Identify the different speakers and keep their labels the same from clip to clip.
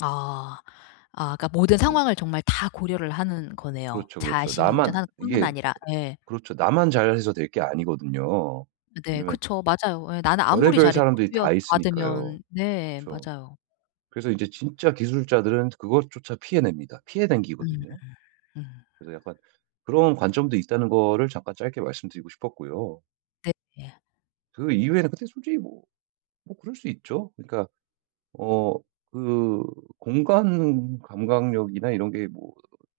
Speaker 1: 아. 아 그니까 모든
Speaker 2: 네.
Speaker 1: 상황을 정말 다 고려를 하는 거네요.
Speaker 2: 그렇죠, 그렇죠.
Speaker 1: 자신이
Speaker 2: 나만
Speaker 1: 운전하는 뿐만
Speaker 2: 이게
Speaker 1: 아니라. 예.
Speaker 2: 그렇죠. 나만 잘해서 될 게 아니거든요.
Speaker 1: 네
Speaker 2: 왜냐면
Speaker 1: 그쵸. 맞아요. 예. 나는 아무리
Speaker 2: 별의별
Speaker 1: 잘해도
Speaker 2: 사람들이
Speaker 1: 뒤에 와서
Speaker 2: 다 있으니까요.
Speaker 1: 받으면 네
Speaker 2: 그쵸.
Speaker 1: 맞아요.
Speaker 2: 그래서 이제 진짜 기술자들은 그것조차 피해 냅니다. 피해
Speaker 1: 음.
Speaker 2: 댕기거든요.
Speaker 1: 음.
Speaker 2: 그래서 약간 그런 관점도 있다는 거를 잠깐 짧게 말씀드리고 싶었고요.
Speaker 1: 네 예.
Speaker 2: 그 이후에는 근데 솔직히 뭐. 뭐 그럴 수 있죠. 그니까 어 그 공간 감각력이나 이런 게 뭐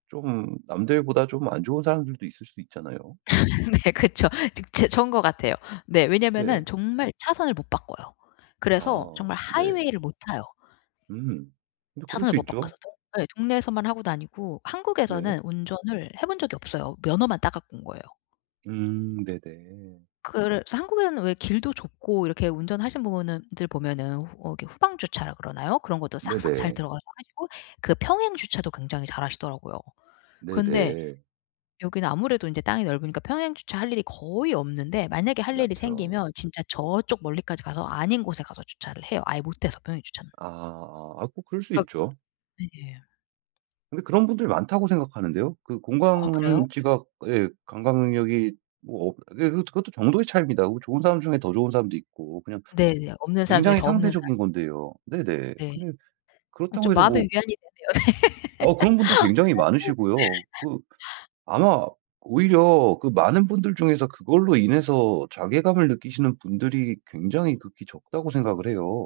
Speaker 2: 좀 남들보다 좀 안 좋은 사람들도 있을 수 있잖아요.
Speaker 1: 네 그쵸. 즈 츠 전 거 같아요. 네
Speaker 2: 네.
Speaker 1: 왜냐면은 정말 차선을 못 바꿔요. 그래서
Speaker 2: 아.
Speaker 1: 정말
Speaker 2: 네.
Speaker 1: 하이웨이를 못 타요.
Speaker 2: 음. 근데 그럴
Speaker 1: 차선을
Speaker 2: 수
Speaker 1: 못
Speaker 2: 있죠.
Speaker 1: 바꿔서 동 예 동네에서만 하고 다니고
Speaker 2: 네.
Speaker 1: 한국에서는 운전을 해 본 적이 없어요. 면허만 따 갖고 온 거예요.
Speaker 2: 음. 네네.
Speaker 1: 그래 한국에는 왜 길도 좁고 이렇게 운전하신 부분은 들 보면은 어 이렇게 후방 주차라 그러나요? 그런 것도 싹싹 잘
Speaker 2: 네네.
Speaker 1: 들어가서 하시고 그 평행 주차도 굉장히 잘하시더라고요. 근데
Speaker 2: 네네.
Speaker 1: 여기는 아무래도 인제 땅이 넓으니까 평행 주차 할 일이 거의 없는데 만약에 할 일이
Speaker 2: 맞죠.
Speaker 1: 생기면 진짜 저쪽 멀리까지 가서 아닌 곳에 가서 주차를 해요. 아예 못해서 평행주차는.
Speaker 2: 아아 아 뭐 그럴 수
Speaker 1: 그니까.
Speaker 2: 있죠.
Speaker 1: 네.
Speaker 2: 근데 그런 분들 많다고 생각하는데요. 그
Speaker 1: 아 그래요?
Speaker 2: 공간 지각 예. 감각 능력이 뭐 어 그게 그것도 그것도 정도의 차이입니다. 뭐 좋은 사람 중에 더 좋은 사람도 있고 그냥
Speaker 1: 네네. 없는 사람 중에
Speaker 2: 굉장히
Speaker 1: 더 없는 사람.
Speaker 2: 상대적인 건데요. 네네.
Speaker 1: 네.
Speaker 2: 근데
Speaker 1: 아
Speaker 2: 그렇다고
Speaker 1: 좀
Speaker 2: 해서 뭐
Speaker 1: 마음의 위안이 되네요.
Speaker 2: 어 그런 분들 굉장히 많으시고요. 그
Speaker 1: [unintelligible]
Speaker 2: 아마 오히려 그 많은 분들 중에서 그걸로 인해서 자괴감을 느끼시는 분들이 굉장히 극히 적다고 생각을 해요.